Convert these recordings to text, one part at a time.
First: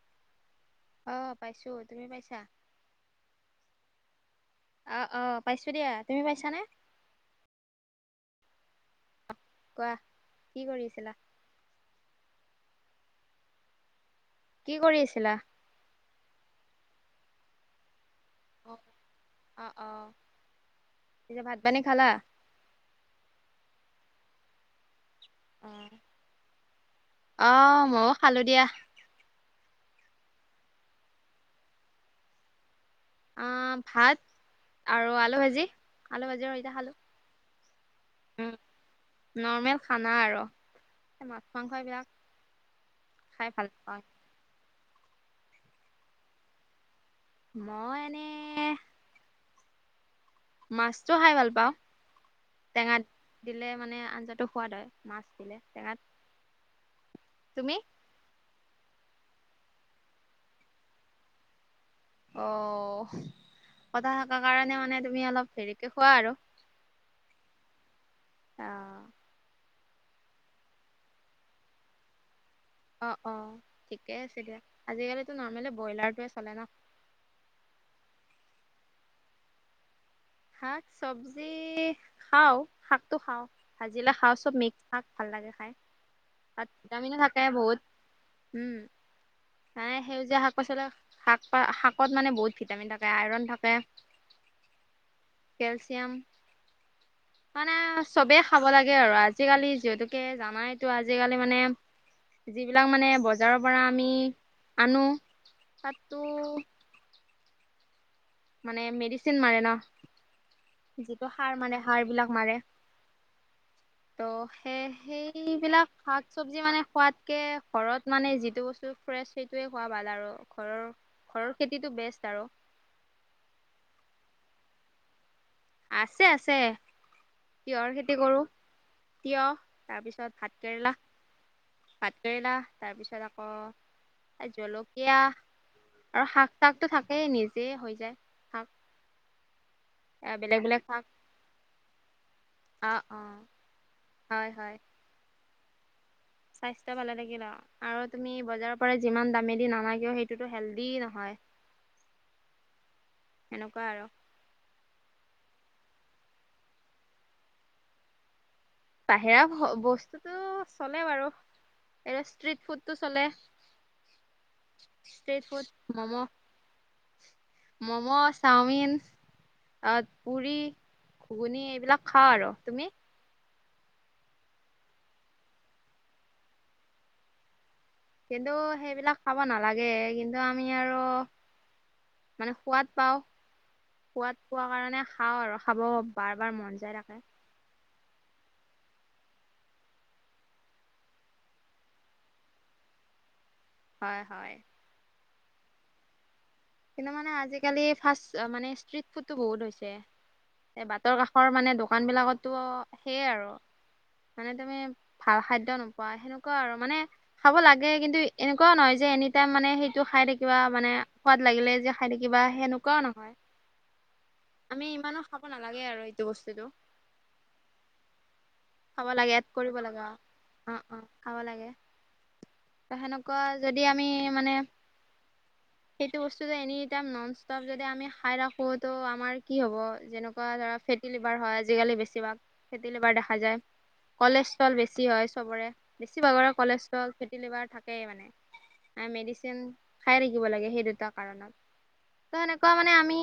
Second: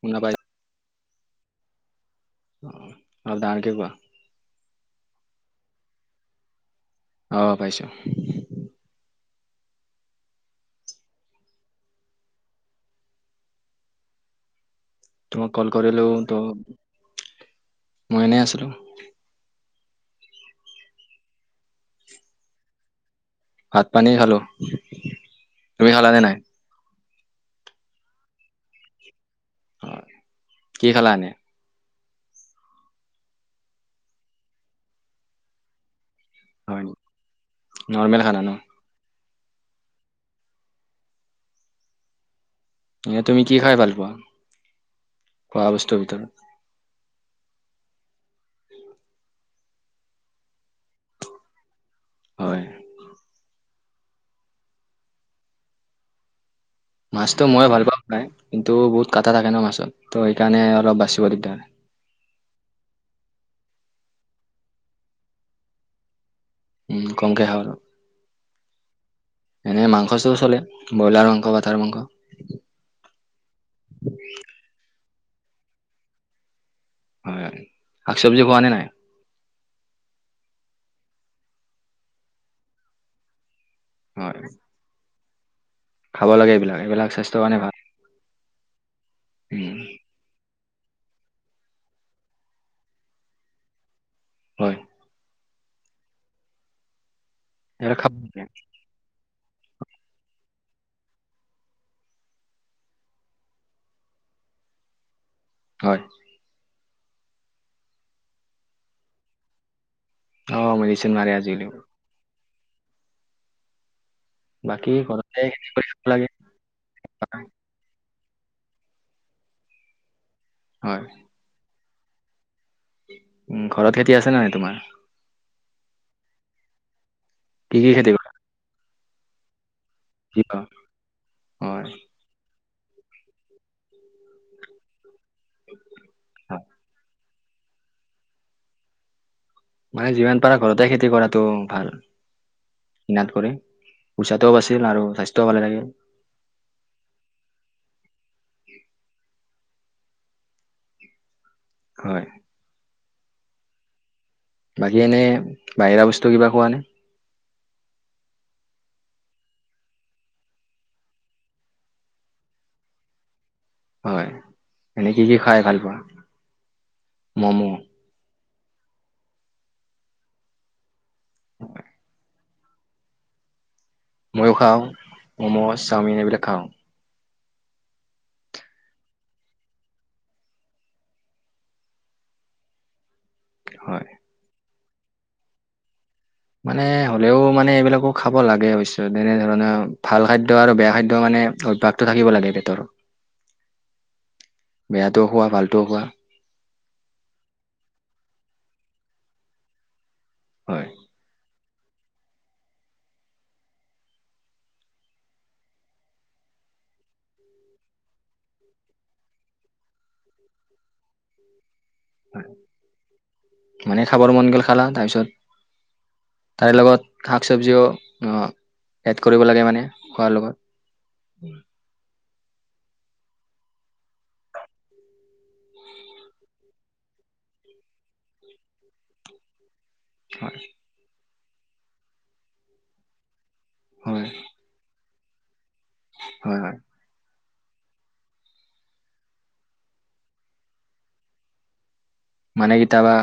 শুনা পাই অঁ পাইছোঁ, তুমি পাইছা? অ অলপ ডাঙৰকে কোৱা? অ অ পাইছোঁ দিয়া, তুমি পাইছানে? অ পাইছোঁ। কোৱা, কি কৰি আছিলা? কি কৰি আছি তোমাক কল কৰিলোঁ ত, মই এনেই আছোঁ। অহ, অ অ এতিয়া ভাত - পানী খালা? ভাত পানী খালো, তুমি অ', খালানে নাই? অ মও খালো দিয়া। হয়, কি খালা এনে? অ ভাত আৰু আলু ভাজি আলু ভাজি। সৈতে হয়, খালো। নেকি নৰ্মেল খানা উম, ন? নৰ্মেল খানা আৰু সেই মাছ মাংসয়ে বেয়া। এ তুমি কি খাই ভাল পোৱা? খোৱা বস্তুৰ ভিতৰত? মই এনেই মাছটো খাই ভাল পাওঁ, হয় টেঙা দিলে মানে আঞ্জাটো সোৱাদ হয়, মাছ দিলে টেঙাত মাছটো ময়ো তুমি? ভাল পোৱা খাই কিন্তু বহুত কাটা থাকে ন মাছত, ত সেইকাৰণে অলপ বাচিব দিগদাৰ হয়। অহ', কথা হতৰ কাৰণে মানে তুমি অলপ হেৰীকে খোৱা আৰু', উম', কমকে খাওঁ আৰু', অঁ', এনে, মাংস চোও চলে ব্ৰইলাৰ মাংস, পাঠাৰ মাংস', অঁ', অঁ', ঠিকে আছে দিয়া। আজিকালিটো নৰ্মেলি ব্ৰইলাৰটোৱে চলে ন', হয়, শাক চব্জি খোৱা নে নাই? শাক চব্জি খাওঁ, শাকটো খাওঁ, ভাজিলে খাওঁ, হয় চব মিক্স', শাক ভাল লাগে খাই, খাব লাগে তাত এইবিলাক এইবিলাক ভিটামিনো স্বাস্থ্যৰ থাকে কাৰণে ভাল বহুত', উম', উম, মানে সেউজীয়া শাক', পচলা শাক পা শাকত মানে বহুত ভিটামিন থাকে আয়ৰন থাকে', হয়', কেলচিয়াম, মানে এইবিলাক খাব চবেই লাগে খাব লাগে', আৰু আজিকালি যিহেতুকে জানাইতো আজিকালি মানে', যিবিলাক মানে বজাৰৰ পৰা আমি আনো হয় তাতটো', মানে মেডিচিন মাৰে ন, অ মেডিচিন যিটো সাৰ আজিকালি মাৰে সাৰ বিলাক মাৰে', ত' সেই বাকী ঘৰতে খেতি কৰি সেইবিলাক খাব শাক লাগে চব্জি মানে খোৱাতকে', ঘৰত মানে যিটো বস্তু ফ্ৰেছ সেইটোৱে খোৱা ভাল আৰু ঘৰৰ, হয় ঘৰৰ খেতিটো বেষ্ট আৰু', উ', ঘৰত খেতি আছে নাই তোমাৰ? আছে- আছে, কি কি তিঁয়হৰ খেতি কৰা কৰো তিঁয়হ', তাৰপিছত কি অ ভাতকেৰেলা, হয় ভাত', ভাতকেৰেলা তাৰপিছত আকৌ এই জলকীয়া', আৰু শাক হয় তাকটো থাকেই নিজে হৈ যায়', শাক মানে যিমান পাৰা বেলেগ বেলেগ ঘৰতে শাক খেতি কৰাটো ভাল', অ অ চাষ কৰিম, হয় পইচাটোও হয় বাছিল আৰু স্বাস্থ্যও ভালে থাকিল', স্বাস্থ্য ভালে থাকিল অহ', আৰু তুমি বজাৰৰ পৰা যিমান দামে দি নানা কিয় সেইটোতো হেল্ডি নহয়', হয়', সেনেকুৱা আৰু', বাকী এনে বাহিৰা বস্তু কিবা খোৱা নে? বাহিৰা ভ, বস্তুটো চলে বাৰু এই ষ্ট্ৰীট ফুডটো চলে', হয় এনে কি কি ষ্ট্ৰীট খাই ফুড ভাল পোৱা ম'ম', ম'ম' আছ', চাওমিন, অ', পুৰি ঘুগুনী এইবিলাক খাওঁ আৰু তুমি? মইয়ো খাওঁ ম'ম' চাওমিন এইবিলাক খাওঁ', কিন্তু সেইবিলাক খাব নালাগে কিন্তু আমি আৰু', মানে সোৱাদ পাওঁ, হয় সোৱাদ পোৱা কাৰণে খাওঁ আৰু খাব', বাৰ বাৰ মন মানে যায় থাকে হ'লেও মানে এইবিলাকক', খাব লাগে অৱশ্যে, যেনে ধৰণৰ ভাল খাদ্য আৰু বেয়া খাদ্য মানে অভ্যাসটো থাকিব লাগে পেটৰ', [unintelligible] হয়', - হয়', বেয়াটোও খোৱা ভালটোও খোৱা কিন্তু মানে আজিকালি ফাষ্ট মানে ষ্ট্ৰীট ফুডটো বহুত হৈছে', হয় এই বাটৰ কাষৰ মানে দোকান বিলাকতো সেইয়ে আৰু মানে তুমি', ভাল খাদ্য নোপোৱা, সেনেকুৱা আৰু মানে', খাব লাগে, কিন্তু এনেকুৱাও নহয় যে এনি টাইম মানে সেইটো খাই থাকিবা মানে সোৱাদ লাগিলে যে', খাই থাকিবা সেনেকুৱাও নহয়, মানে খাবৰ মন গ'ল খালা আমি ইমানো তাৰপিছত খাব নালাগে আৰু এইটো বস্তুটো', তাৰে লগত শাক চব্জিও অ', এড কৰিব লাগে মানে খোৱাৰ লগত', অ', অ', খাব লাগে', ত', সেনেকুৱা যদি আমি মানে', সেইটো বস্তু যে এনি টাইম নন ষ্টপ যদি আমি খাই ৰাখো, তো আমাৰ', কি হ'ব, যেনেকুৱা হয় ধৰা ফেটি লিভাৰ হয়, আজিকালি বেছিভাগ ফেটি লিভাৰ দেখা যায়', হয় কলেষ্ট্ৰল বেছি হয় চবৰে বেছিভাগৰে হয় হয় কলেষ্ট্ৰল ফেটি লিভাৰ থাকেই মানে, মেডিচিন খাই থাকিব লাগে সেই দুটা কাৰণত ত সেনেকুৱা মানে আমি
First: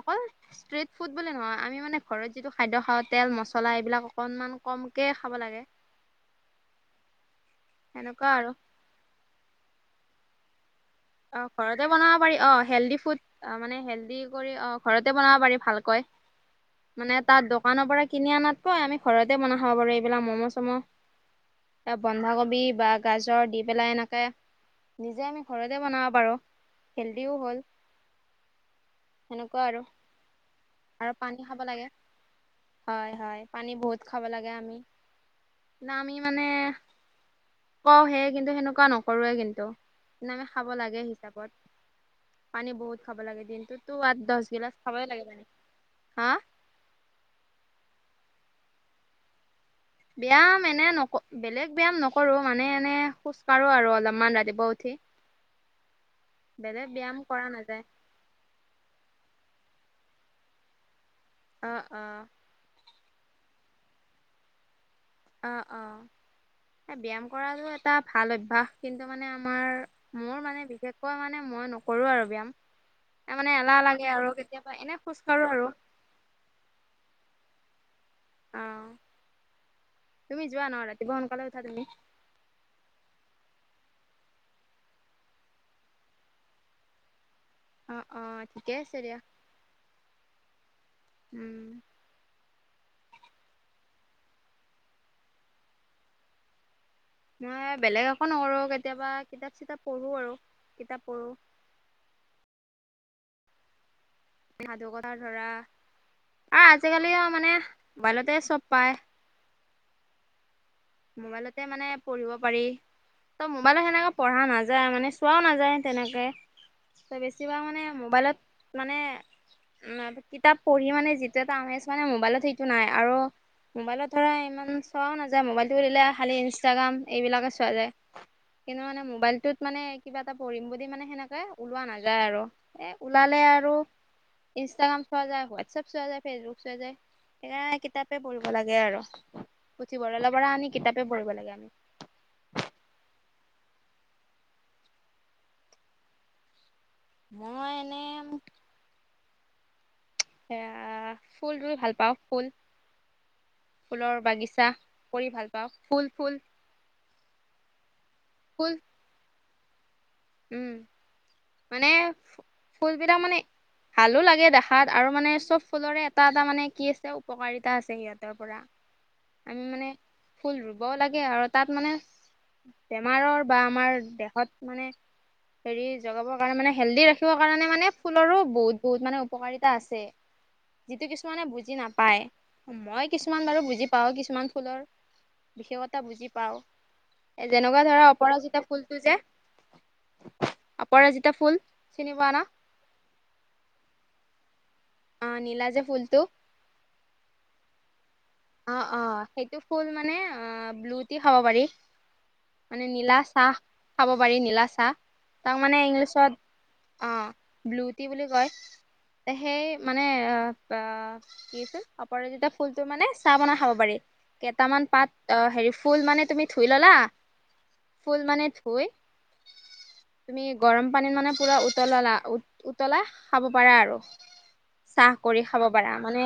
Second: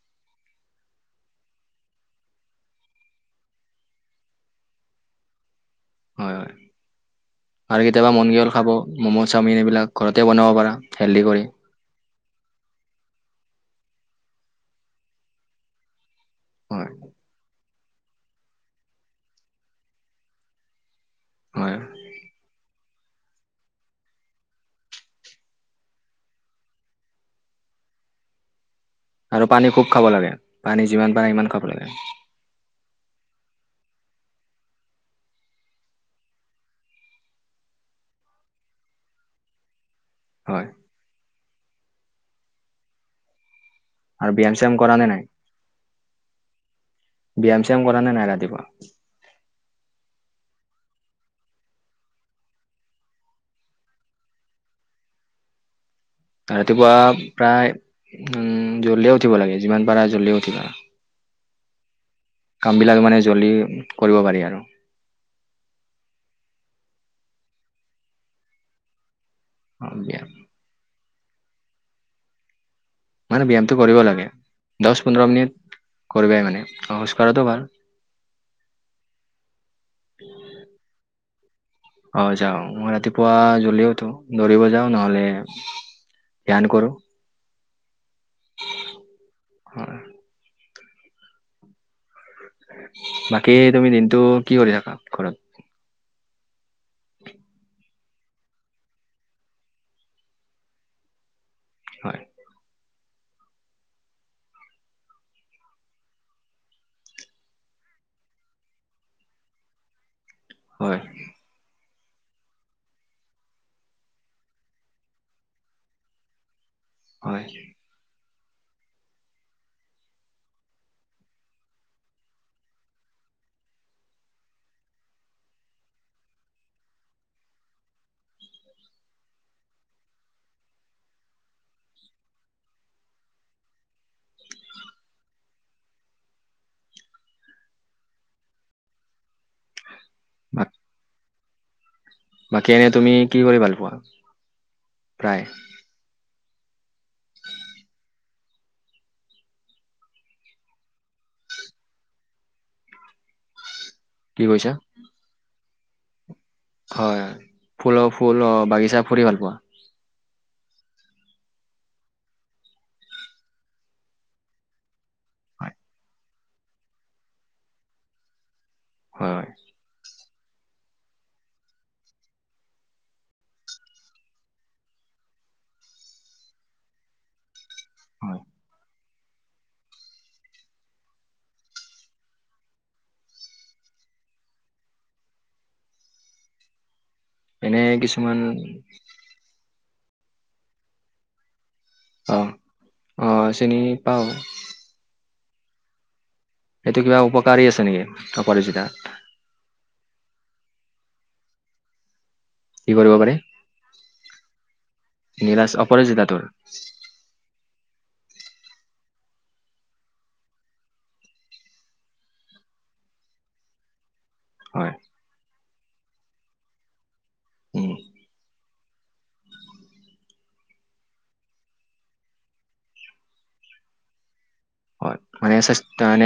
অকল ষ্ট্ৰিট ফুড বুলি নহয় আমি মানে ঘৰত যিটো খাদ্য খাওঁ তেল মছলা এইবিলাক অকণমান কমকে খাব লাগে। হয় হয়, আৰু কেতিয়াবা সেনেকুৱা মনগল আৰু খাব ম'ম' চাওমিন এইবিলাক ঘৰতে বনাব পাৰা। হেল্ডি অ কৰি ঘৰতে বনাব পাৰি অ হেল্ডি ফুড মানে হেল্ডি কৰি অ ঘৰতে বনাব পাৰি ভালকৈ হয় মানে তাত দোকানৰ পৰা কিনি আনাতকৈ আমি ঘৰতে বনাই খাব পাৰো এইবিলাক মম' হয় চম' বন্ধাকবি বা গাজৰ দি পেলাই এনেকে নিজে আমি ঘৰত নিজে বনাব পাৰো হেল্ডিও হ'ল। আৰু পানী খুব খাব লাগে। পানী যিমান পাৰে সিমান খাব লাগে। হয়, হয়, পানী বহুত খাব লাগে আমি আমি মানে, কওঁহে কিন্তু সেনেকুৱা নকৰোৱে কিন্তু। আমি খাব হয় লাগে হিচাপত, পানী বহুত খাব লাগে দিনটোত। নতো আঠ- আৰু দহ ব্যায়াম গিলাচ চ্যায়াম কৰা খাবই নে নাই লাগে পানী। হা ব্যায়াম চ্যায়াম কৰা নে নাই ৰাতিপুৱা। ব্যায়াম এনে নক বেলেগ ব্যায়াম নকৰো। মানে এনে খোজ কঢ়ো আৰু অলপমান ৰাতিপুৱা উঠি। [unintelligible] বেলেগ ৰাতিপুৱা ব্যায়াম কৰা প্ৰায় নাযায় উম জল্দিয়ে উঠিব লাগে। যিমান পাৰা জল্দিয়ে উঠিবা। অ, অ। কামবিলাক মানে জল্দি কৰিব পাৰি আৰু অঁ, অঁ শে ব্যায়াম কৰাটো এটা ভাল অভ্যাস। কিন্তু মানে আমাৰ অ, ব্যায়াম মোৰ মানে বিশেষকৈ মানে মই নকৰোঁ আৰু ব্যায়াম। তাৰ মানে এলাহ লাগে আৰু কেতিয়াবা দহ এনে খোজ পোন্ধৰ কাঢ়ো মিনিট আৰু। কৰিবাই মানে অ খোজ কঢ়াটো ভাল। অ, তুমি যোৱা নহ ৰাতিপুৱা সোনকালে উঠা তুমি। অ যাওঁ, মই ৰাতিপুৱা জল্দি উঠো দৌৰিব যাওঁ নহলে ধ্যায়ান কৰো। অঁ, অঁ ঠিকে আছে দিয়া। হয়। উ'ম। বাকী তুমি দিনটো কি কৰি থাকা ঘৰত মই বেলেগ একো নকৰোঁ কেতিয়াবা কিতাপ- চিতাপ পঢ়োঁ আৰু কিতাপ পঢ়োঁ। হয়। সাধু কথা ধৰা আৰু আজিকালি আও মানে মবাইলতে চব পায়। হয়। মোবাইলতে মানে পঢ়িব পাৰি। ত মোবাইলত সেনেকে পঢ়া নাযায় মানে চোৱাও নাযায় তেনেকে। ত হয় বেছিভাগ মানে মোবাইলত মানে। কিতাপ পঢ়ি মানে যিটো এটা আমেজ মানে মোবাইলত সেইটো নাই আৰু। মোবাইলত ধৰা ইমান চোৱাও নাযায়। মোবাইলটো দিলে খালী ইনষ্টাগ্ৰাম এইবিলাকে চোৱা যায়। কিন্তু মানে মোবাইলটোত মানে কিবা এটা পঢ়িম বুলি মানে সেনেকে ওলোৱা নাযায় আৰু। এ ওলালে আৰু ইনষ্টাগ্ৰাম চোৱা যায়। হোৱাটছপ চোৱা যায় ফেচবুক চোৱা যায়। সেইয়াই কিতাপে পঢ়িব লাগে আৰু। পুথিভঁৰালৰ পৰা আনি বাক- কিতাপে পঢ়িব লাগে আমি। বাকী এনে তুমি কি কৰি ভাল পোৱা, প্ৰায় মই এনে সেয়া ফুল ৰুই ভাল পাওঁ। ফুল, ফুলৰ কি বাগিচা। কৈছা কৰি ভাল পাওঁ ফুল- ফুল। হয় ফুলৰ ফুল অ বাগিচা ফুৰি ভাল পোৱা উম, মানে ফুল বিলাক মানে ভালো লাগে দেখাত, আৰু মানে চব হয় ফুলৰে এটা এটা মানে কি আছে উপকাৰিতা আছে ইয়াতে পৰা হয় হয়। আমি মানে ফুল ৰুবও লাগে আৰু তাত মানে বেমাৰৰ বা আমাৰ দেহত মানে হেৰি জগাবৰ কাৰণে মানে হেল্ডি ৰাখিবৰ কাৰণে মানে ফুলৰো হয়। বহুত বহুত মানে উপকাৰিতা আছে। যিটো কিছুমানে বুজি নাপায়, মই কিছুমান বাৰু বুজি পাওঁ কিছুমান ফুলৰ বিশেষতা বুজি পাওঁ, এ এনে যেনেকুৱা ধৰা কিছুমান অপৰাজিতা ফুলটো যে অপৰাজিতা ফুল চিনি পোৱা ন অঁহ, অঁহ চিনি পাওঁ। অ নীলা যে ফুলটো? সেইটো কিবা উপকাৰী আছে নেকি? অ অপৰাজিতা অ সেইটো ফুল মানে ব্লু টি খাব পাৰি। মানে কি কৰিব নীলা পাৰি চাহ খাব পাৰি নীলা চাহ তাক নীলাজ মানে ইংলিছত অপৰাজিতাটোৰ অ, ব্লু টি বুলি কয়। তে সেই মানে আ তা কি আছিল অপৰাজিতা ফুলটো মানে চাহ বনাই খাব পাৰি, কেইটামান হয় পাত আ হেৰি ফুল মানে তুমি ধুই ললা ফুল মানে ধুই উ [inaudible] তুমি গৰম পানীত মানে পুৰা উতলালা উ উতলা খাব পাৰা আৰু। চাহ হয় কৰি মানে খাব পাৰা স্বাস্থ্য মানে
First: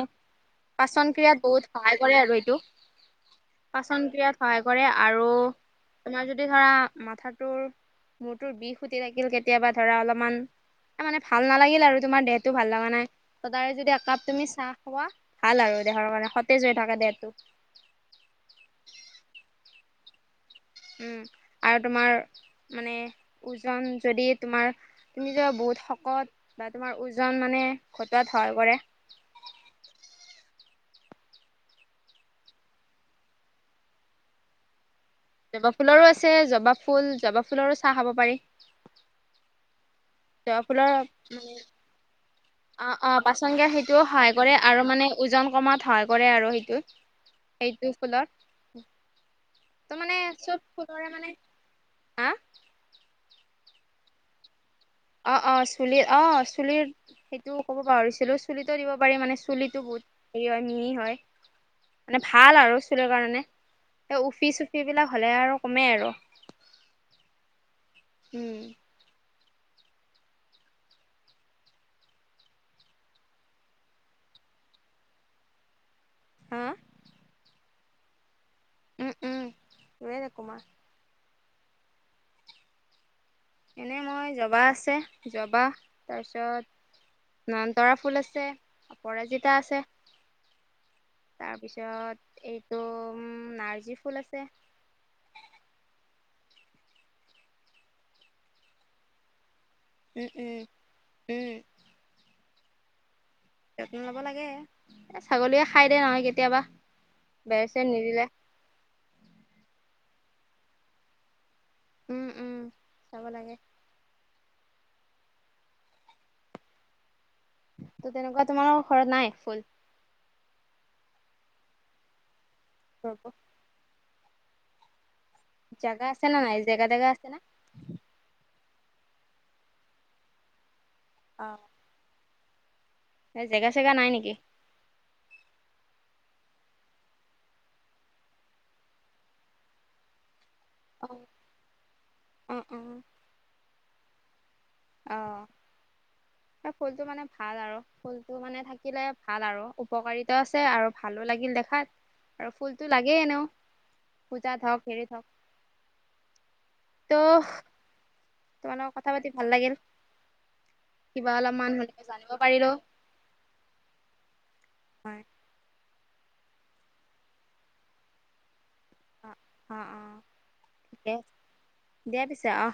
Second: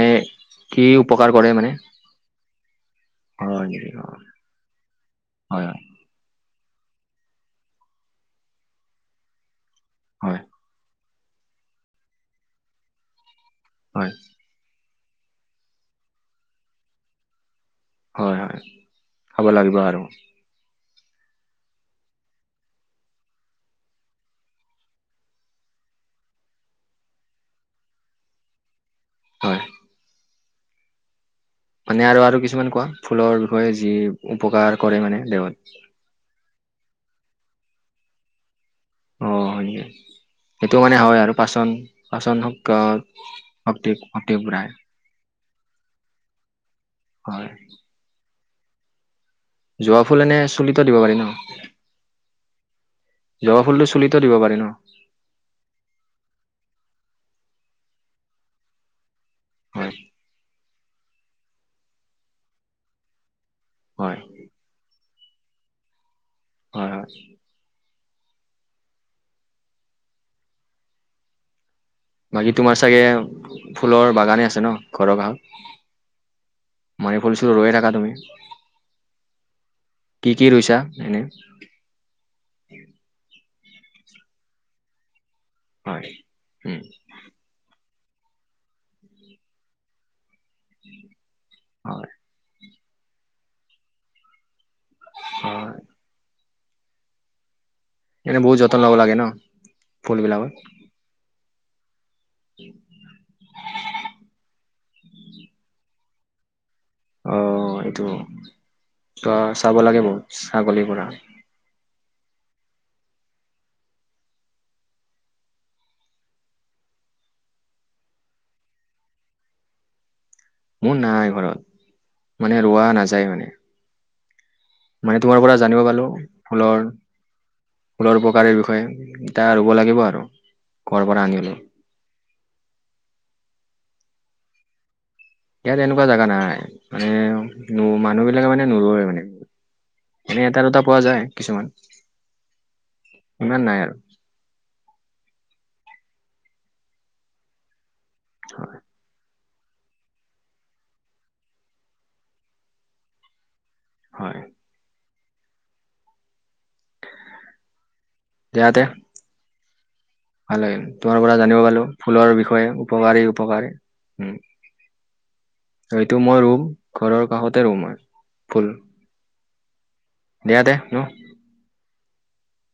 কি পাচন উপকাৰ ক্ৰিয়াত কৰে বহুত মানে সহায় কৰে আৰু এইটো হয় নেকি পাচন অ ক্ৰিয়াত সহায় কৰে আৰু হয় হয় আপোনাৰ যদি ধৰা মাথাটোৰ মূৰটোৰ বিষ খুটি থাকিল কেতিয়াবা ধৰা অলপমান হয় আ মানে ভাল নালাগিল আৰু তোমাৰ দেহটো ভাল লগা নাই ত দাৰে যদি হয় একাপ তুমি চাহ খোৱা, ভাল আৰু দেহৰ কাৰণে সতেজ হৈ থাকা দেহটো। হয় হয় খাব লাগিব আৰু। উম আৰু তোমাৰ মানে ওজন যদি তোমাৰ তুমি যে বহুত শকত বা তোমাৰ ওজন মানে ঘটোৱাত সহায় কৰে। হয়। মানে আৰু আৰু কিছুমান কোৱা ফুলৰ বিষয়ে যি উপকাৰ কৰে মানে? দেহত জবা ফুলৰো আছে, জবা ফুল, জবা ফুলৰো চাহ খাব পাৰি। অঁ হয়, জবা সেইটো ফুলৰ মানে হয় আৰু মানে পাচন পাচন হওক অ অ পাচন গে সেইটোও সহায় কৰে আৰু মানে ওজন কমাত সহায় কৰে আৰু সেইটো হয় সেইটো ফুলত। জবা ফুল এনে চলিত দিব পাৰি ন? হা জবা ফুলটো চুলিতো দিব পাৰি ন? অ অ চুলিৰ অ চুলিৰ সেইটো ক'ব পাহৰিছিলো চুলিতো দিব পাৰি মানে চুলিটো হয় বহুত হেৰি হয় মিহি হয় মানে ভাল আৰু চুলিৰ কাৰণে। হয় উফি চুফিবিলাক হ'লে আৰু কমেই আৰু। হয় হয়। উম। বাকী তোমাৰ চাগে, ফুলৰ বাগানে আছে ন ঘৰৰ কাষত? হা মাৰি ফুলছো ৰৈ থাকা তুমি, উম উম ৰুয়ে কি থাকো কি মই ৰুইছা? এনে এনেই মই জবা আছে, জবা হয় উম, তাৰপিছত নয়নতৰা ফুল আছে, অপৰাজিতা আছে। [inaudible] হয় তাৰপিছত এইটো নাৰ্জী ফুল আছে। হয়। এনে বহু যতন লাগ লাগে ন? উম ফুলবিলাকত উম, উম। [unintelligible] যত্ন ল'ব লাগে, এ ছাগলীয়ে খাই দে নহয় কেতিয়াবা। বেৰ অ', চেৰ এইটো, নিদিলে ত' চাব লাগে বহুত ছাগলীৰ পৰা। উম, উম, চাব লাগে। ত' তেনেকুৱা তোমাৰ ঘৰত নাই, ফুল? মোৰ নাই ঘৰত, মানে ৰোৱা নাযায় মানে। মানে তোমাৰ পৰা জানিব পালো, জেগা আছে নে নাই ফুলৰ জেগা জেগা আছে না ফুলৰ উপকাৰীৰ বিষয়ে, এতিয়া ৰুব লাগিব আৰু, ক'বাৰ পৰা আনি হ'লেও। এনে জেগা চেগা নাই নেকি? ইয়াত এনেকুৱা জেগা নাই মানে, মানুহবিলাকে মানে নুৰোৱে মানে। এনেই এটা দুটা পোৱা অ যায় কিছুমান, অ অ ইমান নাই আৰু। অ', তাৰ ফুলটো মানে ভাল আৰু ফুলটো মানে হয় থাকিলে ভাল আৰু উপকাৰিতা আছে আৰু ভালো লাগিল দেখাত, আৰু ফুলটো লাগেই এনেও। হয় পূজাত হওক হেৰিত হওক। ত' তোমাৰ দিয়াতে লগত কথা পাতি ভাল লাগিল। ভাল লাগিল, তোমাৰ কিবা পৰা জানিব অলপমান পাৰলো হলেও জানিব ফুলৰ বিষয়ে পাৰিলো উপকাৰী-উপকাৰী উম, হয়, ত' সেইটো মই ৰুম, ঘৰৰ কাষতে ৰুম মই, ফুল। অ অ', অ, দিয়া দিয়া ন'? ঠিকে দিয়া পিছে অ,